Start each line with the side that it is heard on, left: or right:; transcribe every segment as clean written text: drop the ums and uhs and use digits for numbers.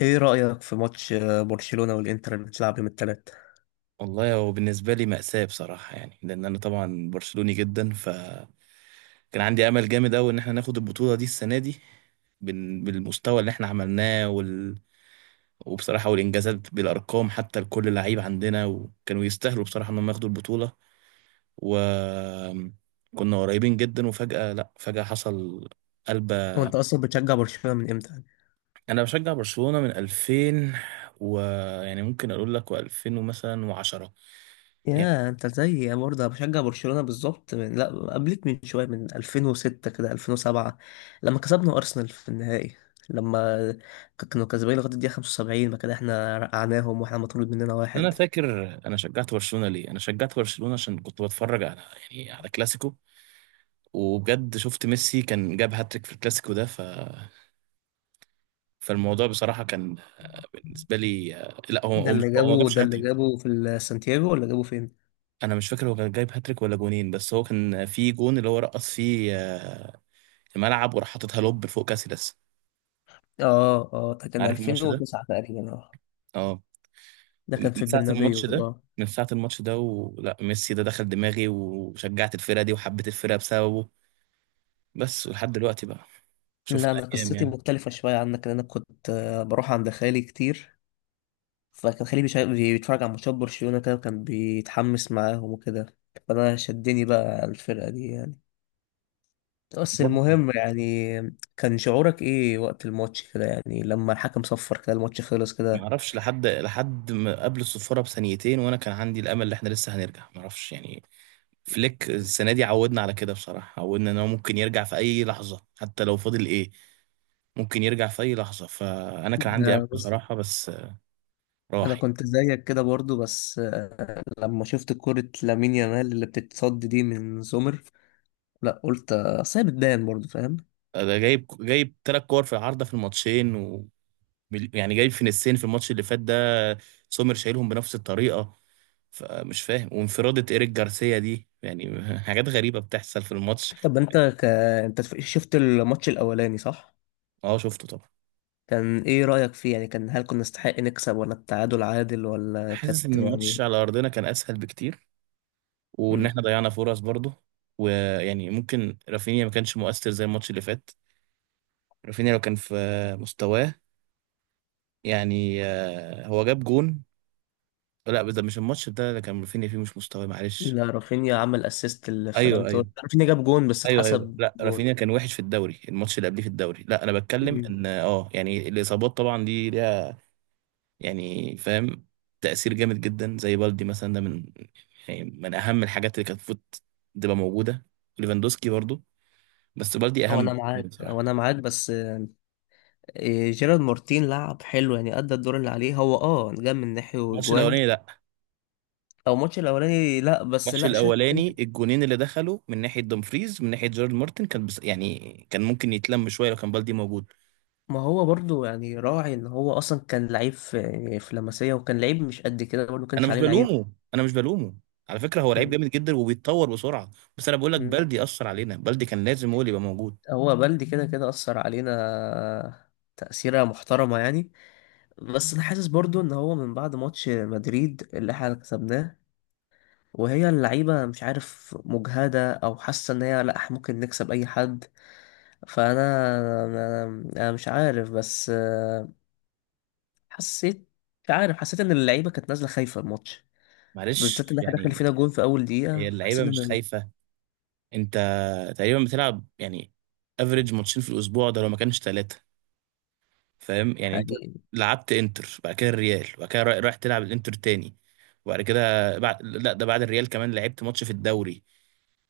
left: ايه رأيك في ماتش برشلونة والانتر اللي بتلعب يوم الثلاث.
right: والله هو بالنسبة لي مأساة بصراحة يعني، لأن أنا طبعا برشلوني جدا. فكان عندي أمل جامد أوي إن إحنا ناخد البطولة دي السنة دي بالمستوى اللي إحنا عملناه وبصراحة، والإنجازات بالأرقام حتى لكل لعيب عندنا، وكانوا يستاهلوا بصراحة إنهم ياخدوا البطولة. وكنا قريبين جدا، وفجأة لأ، فجأة حصل قلبة.
left: وانت اصلا بتشجع برشلونة من امتى؟
right: أنا بشجع برشلونة من 2000 و، يعني ممكن أقول لك و2000 ومثلا و10.
left: يا انت زي برضه بشجع برشلونة بالظبط من لا، قبلك من شوية، من 2006 كده، 2007 لما كسبنا أرسنال في النهائي. لما كانوا كسبانين لغاية الدقيقة 75، ما كده احنا رقعناهم واحنا مطرود مننا
right: انا
left: واحد.
right: فاكر، انا شجعت برشلونه ليه؟ انا شجعت برشلونه عشان كنت بتفرج على يعني على كلاسيكو، وبجد شفت ميسي كان جاب هاتريك في الكلاسيكو ده. فالموضوع بصراحه كان بالنسبه لي، لا هو
left: ده
right: هو مش
left: اللي
right: هو، ما
left: جابه،
right: جابش
left: ده اللي
right: هاتريك.
left: جابه سانتياغو ولا جابه فين؟
right: انا مش فاكر هو كان جايب هاتريك ولا جونين، بس هو كان في جون اللي هو رقص فيه الملعب، وراح حاططها لوب فوق كاسيلاس.
left: اه اه، ده كان
right: عارف الماتش ده؟
left: 2009 تقريبا، اه
right: اه.
left: ده كان في
right: من ساعه
left: البرنابيو
right: الماتش ده،
left: اه.
right: من ساعه الماتش ده ولا ميسي ده دخل دماغي وشجعت الفرقه دي، وحبيت الفرقه بسببه. بس ولحد دلوقتي بقى،
left: لا
right: شفنا
left: انا
right: ايام
left: قصتي
right: يعني.
left: مختلفة شوية عنك، لأن انا كنت بروح عند خالي كتير. فكان خليه بيتفرج على ماتشات برشلونة كده، وكان بيتحمس معاهم وكده. فأنا شدني بقى الفرقة دي يعني. بس
right: بالظبط.
left: المهم يعني، كان شعورك إيه وقت الماتش كده، يعني لما الحكم صفر كده الماتش خلص
right: ما
left: كده؟
right: اعرفش لحد، لحد ما قبل الصفاره بثانيتين وانا كان عندي الامل ان احنا لسه هنرجع، ما اعرفش يعني. فليك السنه دي عودنا على كده بصراحه، عودنا ان هو ممكن يرجع في اي لحظه حتى لو فاضل ايه، ممكن يرجع في اي لحظه. فانا كان عندي امل
left: ده بص،
right: بصراحه، بس
left: أنا
right: راح يعني.
left: كنت زيك كده برضو، بس لما شفت كرة لامين يامال اللي بتتصد دي من سومر، لا قلت أصل هي بتبان برضو، فاهم.
right: ده جايب ثلاث كور في العارضه في الماتشين، و يعني جايب في نسين في الماتش اللي فات ده. سومر شايلهم بنفس الطريقه، فمش فاهم. وانفرادة ايريك جارسيا دي يعني حاجات غريبه بتحصل في الماتش.
left: طب أنت أنت شفت الماتش الأولاني صح؟
right: اه شفته طبعا.
left: كان ايه رأيك فيه، يعني كان، هل كنا نستحق نكسب ولا التعادل عادل ولا
right: حاسس
left: كانت،
right: ان الماتش
left: يعني.
right: على ارضنا كان اسهل بكتير، وان
left: مم.
right: احنا ضيعنا فرص برضه. ويعني ممكن رافينيا ما كانش مؤثر زي الماتش اللي فات. رافينيا لو كان في مستواه، يعني هو جاب جون. لا ده مش الماتش ده اللي كان رافينيا فيه مش مستواه، معلش.
left: لا، رافينيا عمل اسيست
right: ايوه
left: لفيران
right: ايوه
left: توريس. رافينيا جاب جون بس
right: ايوه.
left: اتحسب
right: لا
left: جون.
right: رافينيا كان وحش في الدوري، الماتش اللي قبليه في الدوري. لا انا بتكلم
left: مم.
right: ان اه يعني الاصابات طبعا دي ليها، يعني فاهم، تأثير جامد جدا. زي بالدي مثلا، ده من يعني من أهم الحاجات اللي كانت المفروض تبقى موجودة. ليفاندوسكي برضو، بس بالدي أهم
left: او انا
right: بالنسبة
left: معاك
right: لي
left: او
right: بصراحة.
left: انا معاك بس إيه، جيرارد مارتين لعب حلو، يعني ادى الدور اللي عليه. هو اه جاب من ناحية
right: الماتش
left: وجوان.
right: الأولاني لأ.
left: او الماتش الاولاني لا، بس
right: الماتش
left: لا الشوط التاني.
right: الأولاني الجونين اللي دخلوا من ناحية دومفريز، من ناحية جيرارد مارتن كان بس يعني كان ممكن يتلم شوية لو كان بالدي موجود.
left: ما هو برضو يعني، راعي ان هو اصلا كان لعيب في لاماسيا، وكان لعيب مش قد كده برضو، ما
right: أنا
left: كانش
right: مش
left: عليه العين.
right: بلومه، أنا مش بلومه. على فكرة هو لعيب
left: مم.
right: جامد جدا وبيتطور بسرعة. بس أنا بقول لك
left: مم.
right: بالدي أثر علينا، بالدي كان لازم هو اللي يبقى موجود.
left: هو بلدي كده كده أثر علينا، تأثيرة محترمة يعني. بس أنا حاسس برضو إن هو من بعد ماتش مدريد اللي احنا كسبناه، وهي اللعيبة مش عارف، مجهدة أو حاسة إن هي لأ، إحنا ممكن نكسب أي حد. فأنا أنا أنا مش عارف، بس حسيت، مش عارف، حسيت إن اللعيبة كانت نازلة خايفة الماتش، بالذات
right: معلش
left: إن احنا داخل
right: يعني.
left: فينا جون في أول دقيقة،
right: هي اللعيبة
left: فحسيت
right: مش
left: إن،
right: خايفة. انت تقريبا بتلعب يعني افريج ماتشين في الاسبوع ده لو ما كانش ثلاثه. فاهم يعني. انت
left: حقيقي.
right: لعبت انتر، بعد كده الريال، وبعد كده رايح تلعب الانتر تاني. وبعد كده بعد، لا ده بعد الريال كمان لعبت ماتش في الدوري.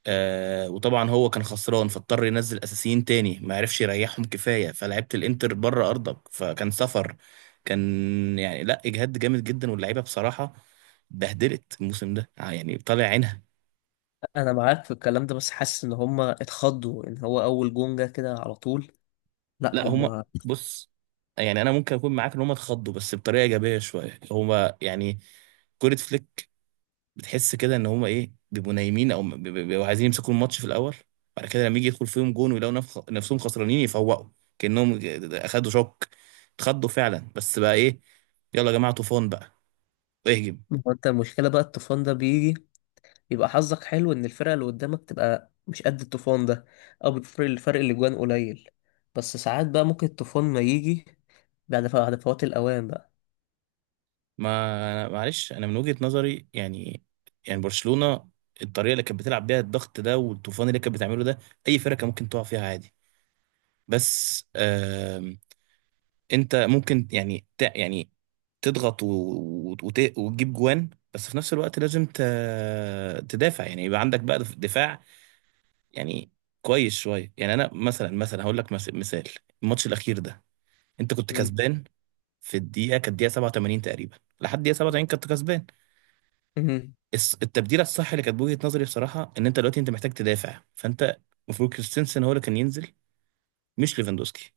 right: آه، وطبعا هو كان خسران، فاضطر ينزل اساسيين تاني، ما عرفش يريحهم كفايه. فلعبت الانتر بره ارضك فكان سفر، كان يعني لا اجهاد جامد جدا. واللعيبه بصراحه بهدلت الموسم ده يعني، طالع عينها.
left: أنا معاك في الكلام ده، بس حاسس إن هما اتخضوا إن هو أول جون جه كده على طول. لا
right: لا هما
left: هم.
right: بص، يعني انا ممكن اكون معاك ان هما اتخضوا، بس بطريقه ايجابيه شويه. هما يعني كوره فليك، بتحس كده ان هما ايه، بيبقوا نايمين او بيبقوا عايزين يمسكوا الماتش في الاول. بعد كده لما يجي يدخل فيهم جون ويلاقوا نفسهم خسرانين، يفوقوا كانهم اخدوا شوك، اتخضوا فعلا. بس بقى ايه، يلا يا جماعه طوفان بقى، اهجم.
left: ما هو انت، المشكلة بقى الطوفان ده بيجي، يبقى حظك حلو ان الفرقة اللي قدامك تبقى مش قد الطوفان ده، او بتفرق الفرق اللي جوان قليل. بس ساعات بقى ممكن الطوفان ما يجي بعد بعد فوات الاوان بقى.
right: ما معلش، انا من وجهه نظري يعني، يعني برشلونه الطريقه اللي كانت بتلعب بيها، الضغط ده والطوفان اللي كانت بتعمله ده، اي فرقه ممكن تقع فيها عادي. بس انت ممكن يعني يعني تضغط وتجيب جوان، بس في نفس الوقت لازم تدافع، يعني يبقى عندك بقى دفاع يعني كويس شويه يعني. انا مثلا، مثلا هقول لك مثال. الماتش الاخير ده، انت كنت
left: مم.
right: كسبان في الدقيقه، كانت الدقيقه 87 تقريبا. لحد الدقيقه 87 كنت كسبان.
left: مم.
right: التبديله الصح اللي كانت بوجهه نظري بصراحه ان انت دلوقتي انت محتاج تدافع، فانت المفروض كريستنسن هو اللي كان ينزل، مش ليفاندوسكي.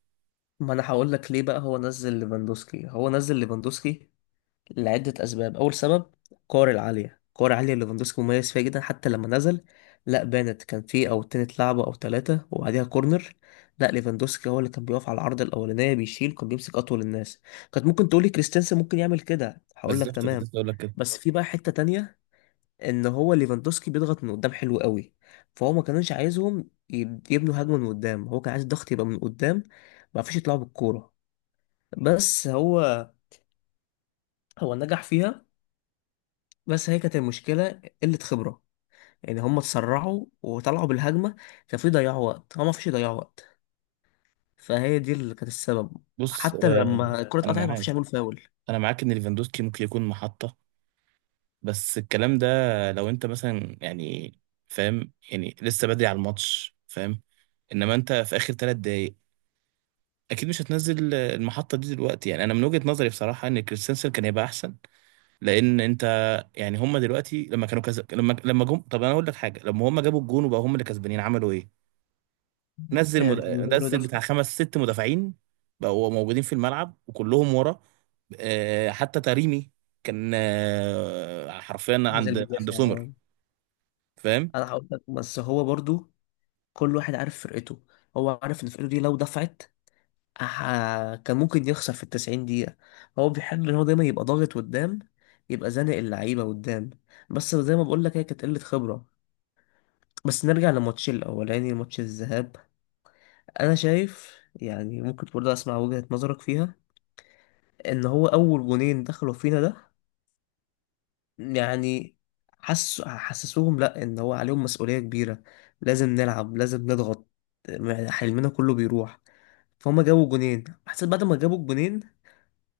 left: ما انا هقول لك ليه بقى. هو نزل ليفاندوسكي، هو نزل ليفاندوسكي لعدة أسباب. أول سبب، الكور العالية، الكور العالية اللي ليفاندوسكي مميز فيها جدا. حتى لما نزل، لا بانت كان في أو اتنين لعبة أو تلاتة وبعديها كورنر. لا، ليفاندوسكي هو اللي كان بيقف على العرض الأولانية بيشيل، كان بيمسك أطول الناس. كانت ممكن تقولي كريستنسن ممكن يعمل كده، هقول لك
right: بالظبط كنت
left: تمام.
right: لسه اقول لك.
left: بس في بقى حتة تانية، إن هو ليفاندوسكي بيضغط من قدام حلو قوي. فهو ما كانوش عايزهم يبنوا هجمة من قدام، هو كان عايز الضغط يبقى من قدام، ما فيش يطلعوا بالكورة. بس هو نجح فيها. بس هي كانت المشكلة قلة خبرة، يعني هم اتسرعوا وطلعوا بالهجمة، ففي ضياع وقت، هو ما فيش يضيعوا وقت. فهي دي اللي كانت السبب.
right: بص
left: حتى لما الكرة
right: انا
left: اتقطعت ما فيش
right: معاك،
left: يعملوا فاول.
right: انا معاك ان ليفاندوسكي ممكن يكون محطة. بس الكلام ده لو انت مثلا يعني، فاهم يعني، لسه بدري على الماتش، فاهم. انما انت في اخر ثلاث دقايق، اكيد مش هتنزل المحطة دي دلوقتي. يعني انا من وجهة نظري بصراحة ان كريستنسن كان يبقى احسن. لان انت يعني هم دلوقتي لما كانوا كذا، لما جم، طب انا اقول لك حاجة، لما هم جابوا الجون وبقوا هم اللي كسبانين عملوا ايه؟ نزل مد...
left: ده المهاجم
right: نزل
left: بيدافع،
right: بتاع خمس ست مدافعين، بقوا موجودين في الملعب وكلهم ورا. آه حتى تريمي كان آه حرفيا
left: نزل
right: عند، عند
left: بيدافع آه.
right: سومر. فاهم.
left: انا هقول لك، بس هو برضو كل واحد عارف فرقته. هو عارف ان فرقته دي لو دفعت كان ممكن يخسر في ال90 دقيقة. هو بيحب ان هو دايما يبقى ضاغط قدام، يبقى زانق اللعيبة قدام. بس زي ما بقول لك، هي كانت قلة خبرة. بس نرجع لماتش الأولاني، ماتش الذهاب. انا شايف يعني، ممكن برضه اسمع وجهة نظرك فيها، ان هو اول جونين دخلوا فينا ده، يعني حسسوهم لا ان هو عليهم مسؤولية كبيرة، لازم نلعب، لازم نضغط، يعني حلمنا كله بيروح. فهم جابوا جونين، حسيت بعد ما جابوا الجونين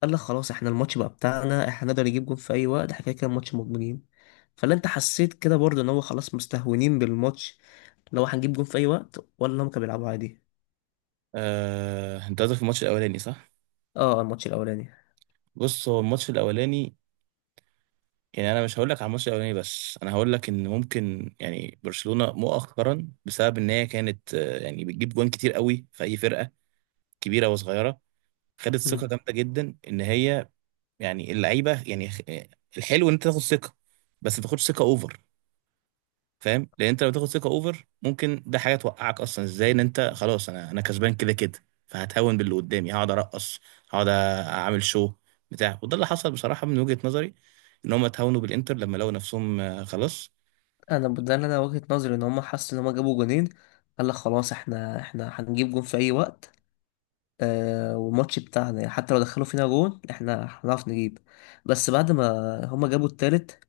left: قال لك خلاص احنا الماتش بقى بتاعنا، احنا نقدر نجيب جون في اي وقت، احنا كده كده ماتش مضمونين. فلا انت حسيت كده برضه ان هو خلاص مستهونين بالماتش، لو هنجيب جون في اي وقت، ولا هم كانوا بيلعبوا عادي؟
right: آه، انت قصدك في الماتش الاولاني صح؟
left: اه الماتش الاولاني.
right: بص هو الماتش الاولاني، يعني انا مش هقول لك على الماتش الاولاني، بس انا هقول لك ان ممكن يعني برشلونة مؤخرا بسبب ان هي كانت آه يعني بتجيب جوان كتير قوي في اي فرقة كبيرة وصغيرة، خدت ثقة جامدة جدا ان هي يعني اللعيبه يعني الحلو ان انت تاخد ثقه، بس ما تاخدش ثقه اوفر. فاهم، لان انت لو تاخد ثقه اوفر ممكن ده حاجه توقعك اصلا. ازاي؟ ان انت خلاص، انا كسبان كده كده، فهتهون باللي قدامي، هقعد ارقص، هقعد اعمل شو بتاع. وده اللي حصل بصراحه من وجهه نظري، ان هم اتهونوا بالانتر لما لقوا نفسهم خلاص.
left: انا ده اللي انا وجهة نظري ان هم حسوا ان هم جابوا جونين قال لك خلاص احنا هنجيب جون في اي وقت، والماتش بتاعنا، يعني حتى لو دخلوا فينا جون احنا هنعرف نجيب. بس بعد ما هم جابوا التالت،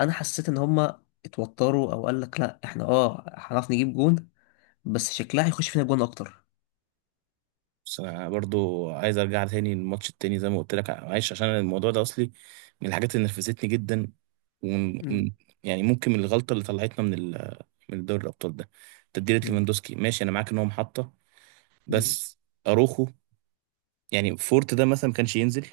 left: انا حسيت ان هم اتوتروا، او قال لك لا احنا اه هنعرف نجيب جون، بس شكلها هيخش فينا جون اكتر.
right: بس انا برضو عايز ارجع تاني للماتش التاني زي ما قلت لك، معلش عشان الموضوع ده اصلي من الحاجات اللي نرفزتني جدا،
left: مم.
right: ومن- يعني ممكن من الغلطه اللي طلعتنا من ال، من دوري الابطال ده، تبديلة
left: مم.
right: ليفاندوسكي. ماشي انا معاك ان هو محطة،
left: مم.
right: بس اروخو يعني فورت ده مثلا ما كانش ينزل،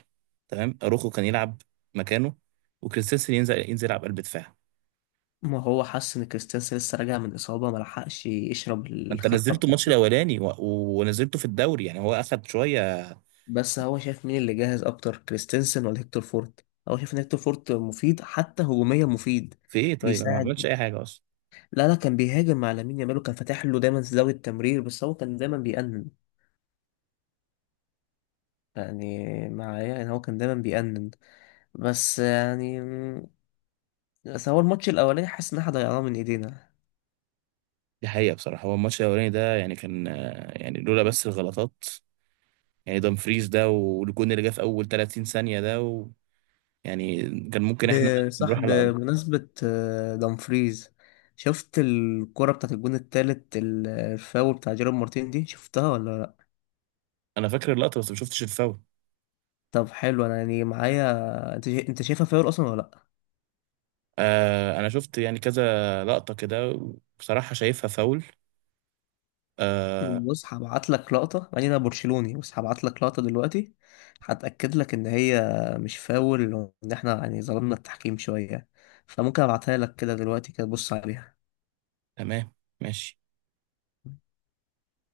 right: تمام. اروخو كان يلعب مكانه، وكريستنسن ينزل يلعب قلب دفاع.
left: ما هو حس ان كريستيانسي لسه راجع من اصابة، ما لحقش يشرب
right: ما انت
left: الخطة
right: نزلته الماتش
left: بتاعته.
right: الاولاني ونزلته في الدوري، يعني هو اخد شوية.
left: بس هو شايف مين اللي جاهز اكتر، كريستنسن ولا هيكتور فورت؟ هو شايف ان هيكتور فورت مفيد، حتى هجوميا مفيد،
right: في ايه؟ طيب انا ما عملتش
left: بيساعد.
right: اي حاجة اصلا.
left: لا لا، كان بيهاجم مع لامين يامال وكان فاتح له دايما زاوية التمرير. بس هو كان دايما بيأنن يعني معايا، يعني هو كان دايما بيأنن. بس يعني، بس هو الماتش الأولاني حاسس إن احنا ضيعناه من إيدينا.
right: دي حقيقة بصراحة. هو الماتش الاولاني ده يعني كان يعني لولا بس الغلطات، يعني دامفريز ده والجون اللي جه في اول 30 ثانية ده و... يعني كان ممكن احنا نروح
left: بصح،
right: على الارض.
left: بمناسبة دمفريز، شفت الكرة بتاعت الجون التالت، الفاول بتاع جيرار مارتين دي، شفتها ولا؟
right: انا فاكر اللقطة بس ما شفتش الفاول.
left: طب حلو، انا يعني معايا انت انت شايفها فاول اصلا ولا لا؟
right: آه انا شفت يعني كذا لقطة كده، بصراحة شايفها فاول. آه.
left: بص هبعت لك لقطه، يعني انا برشلوني بس هبعت لك لقطه دلوقتي، هتاكد لك ان هي مش فاول، وان احنا يعني ظلمنا التحكيم شويه. فممكن ابعتها لك كده دلوقتي، كده بص عليها.
right: تمام، ماشي.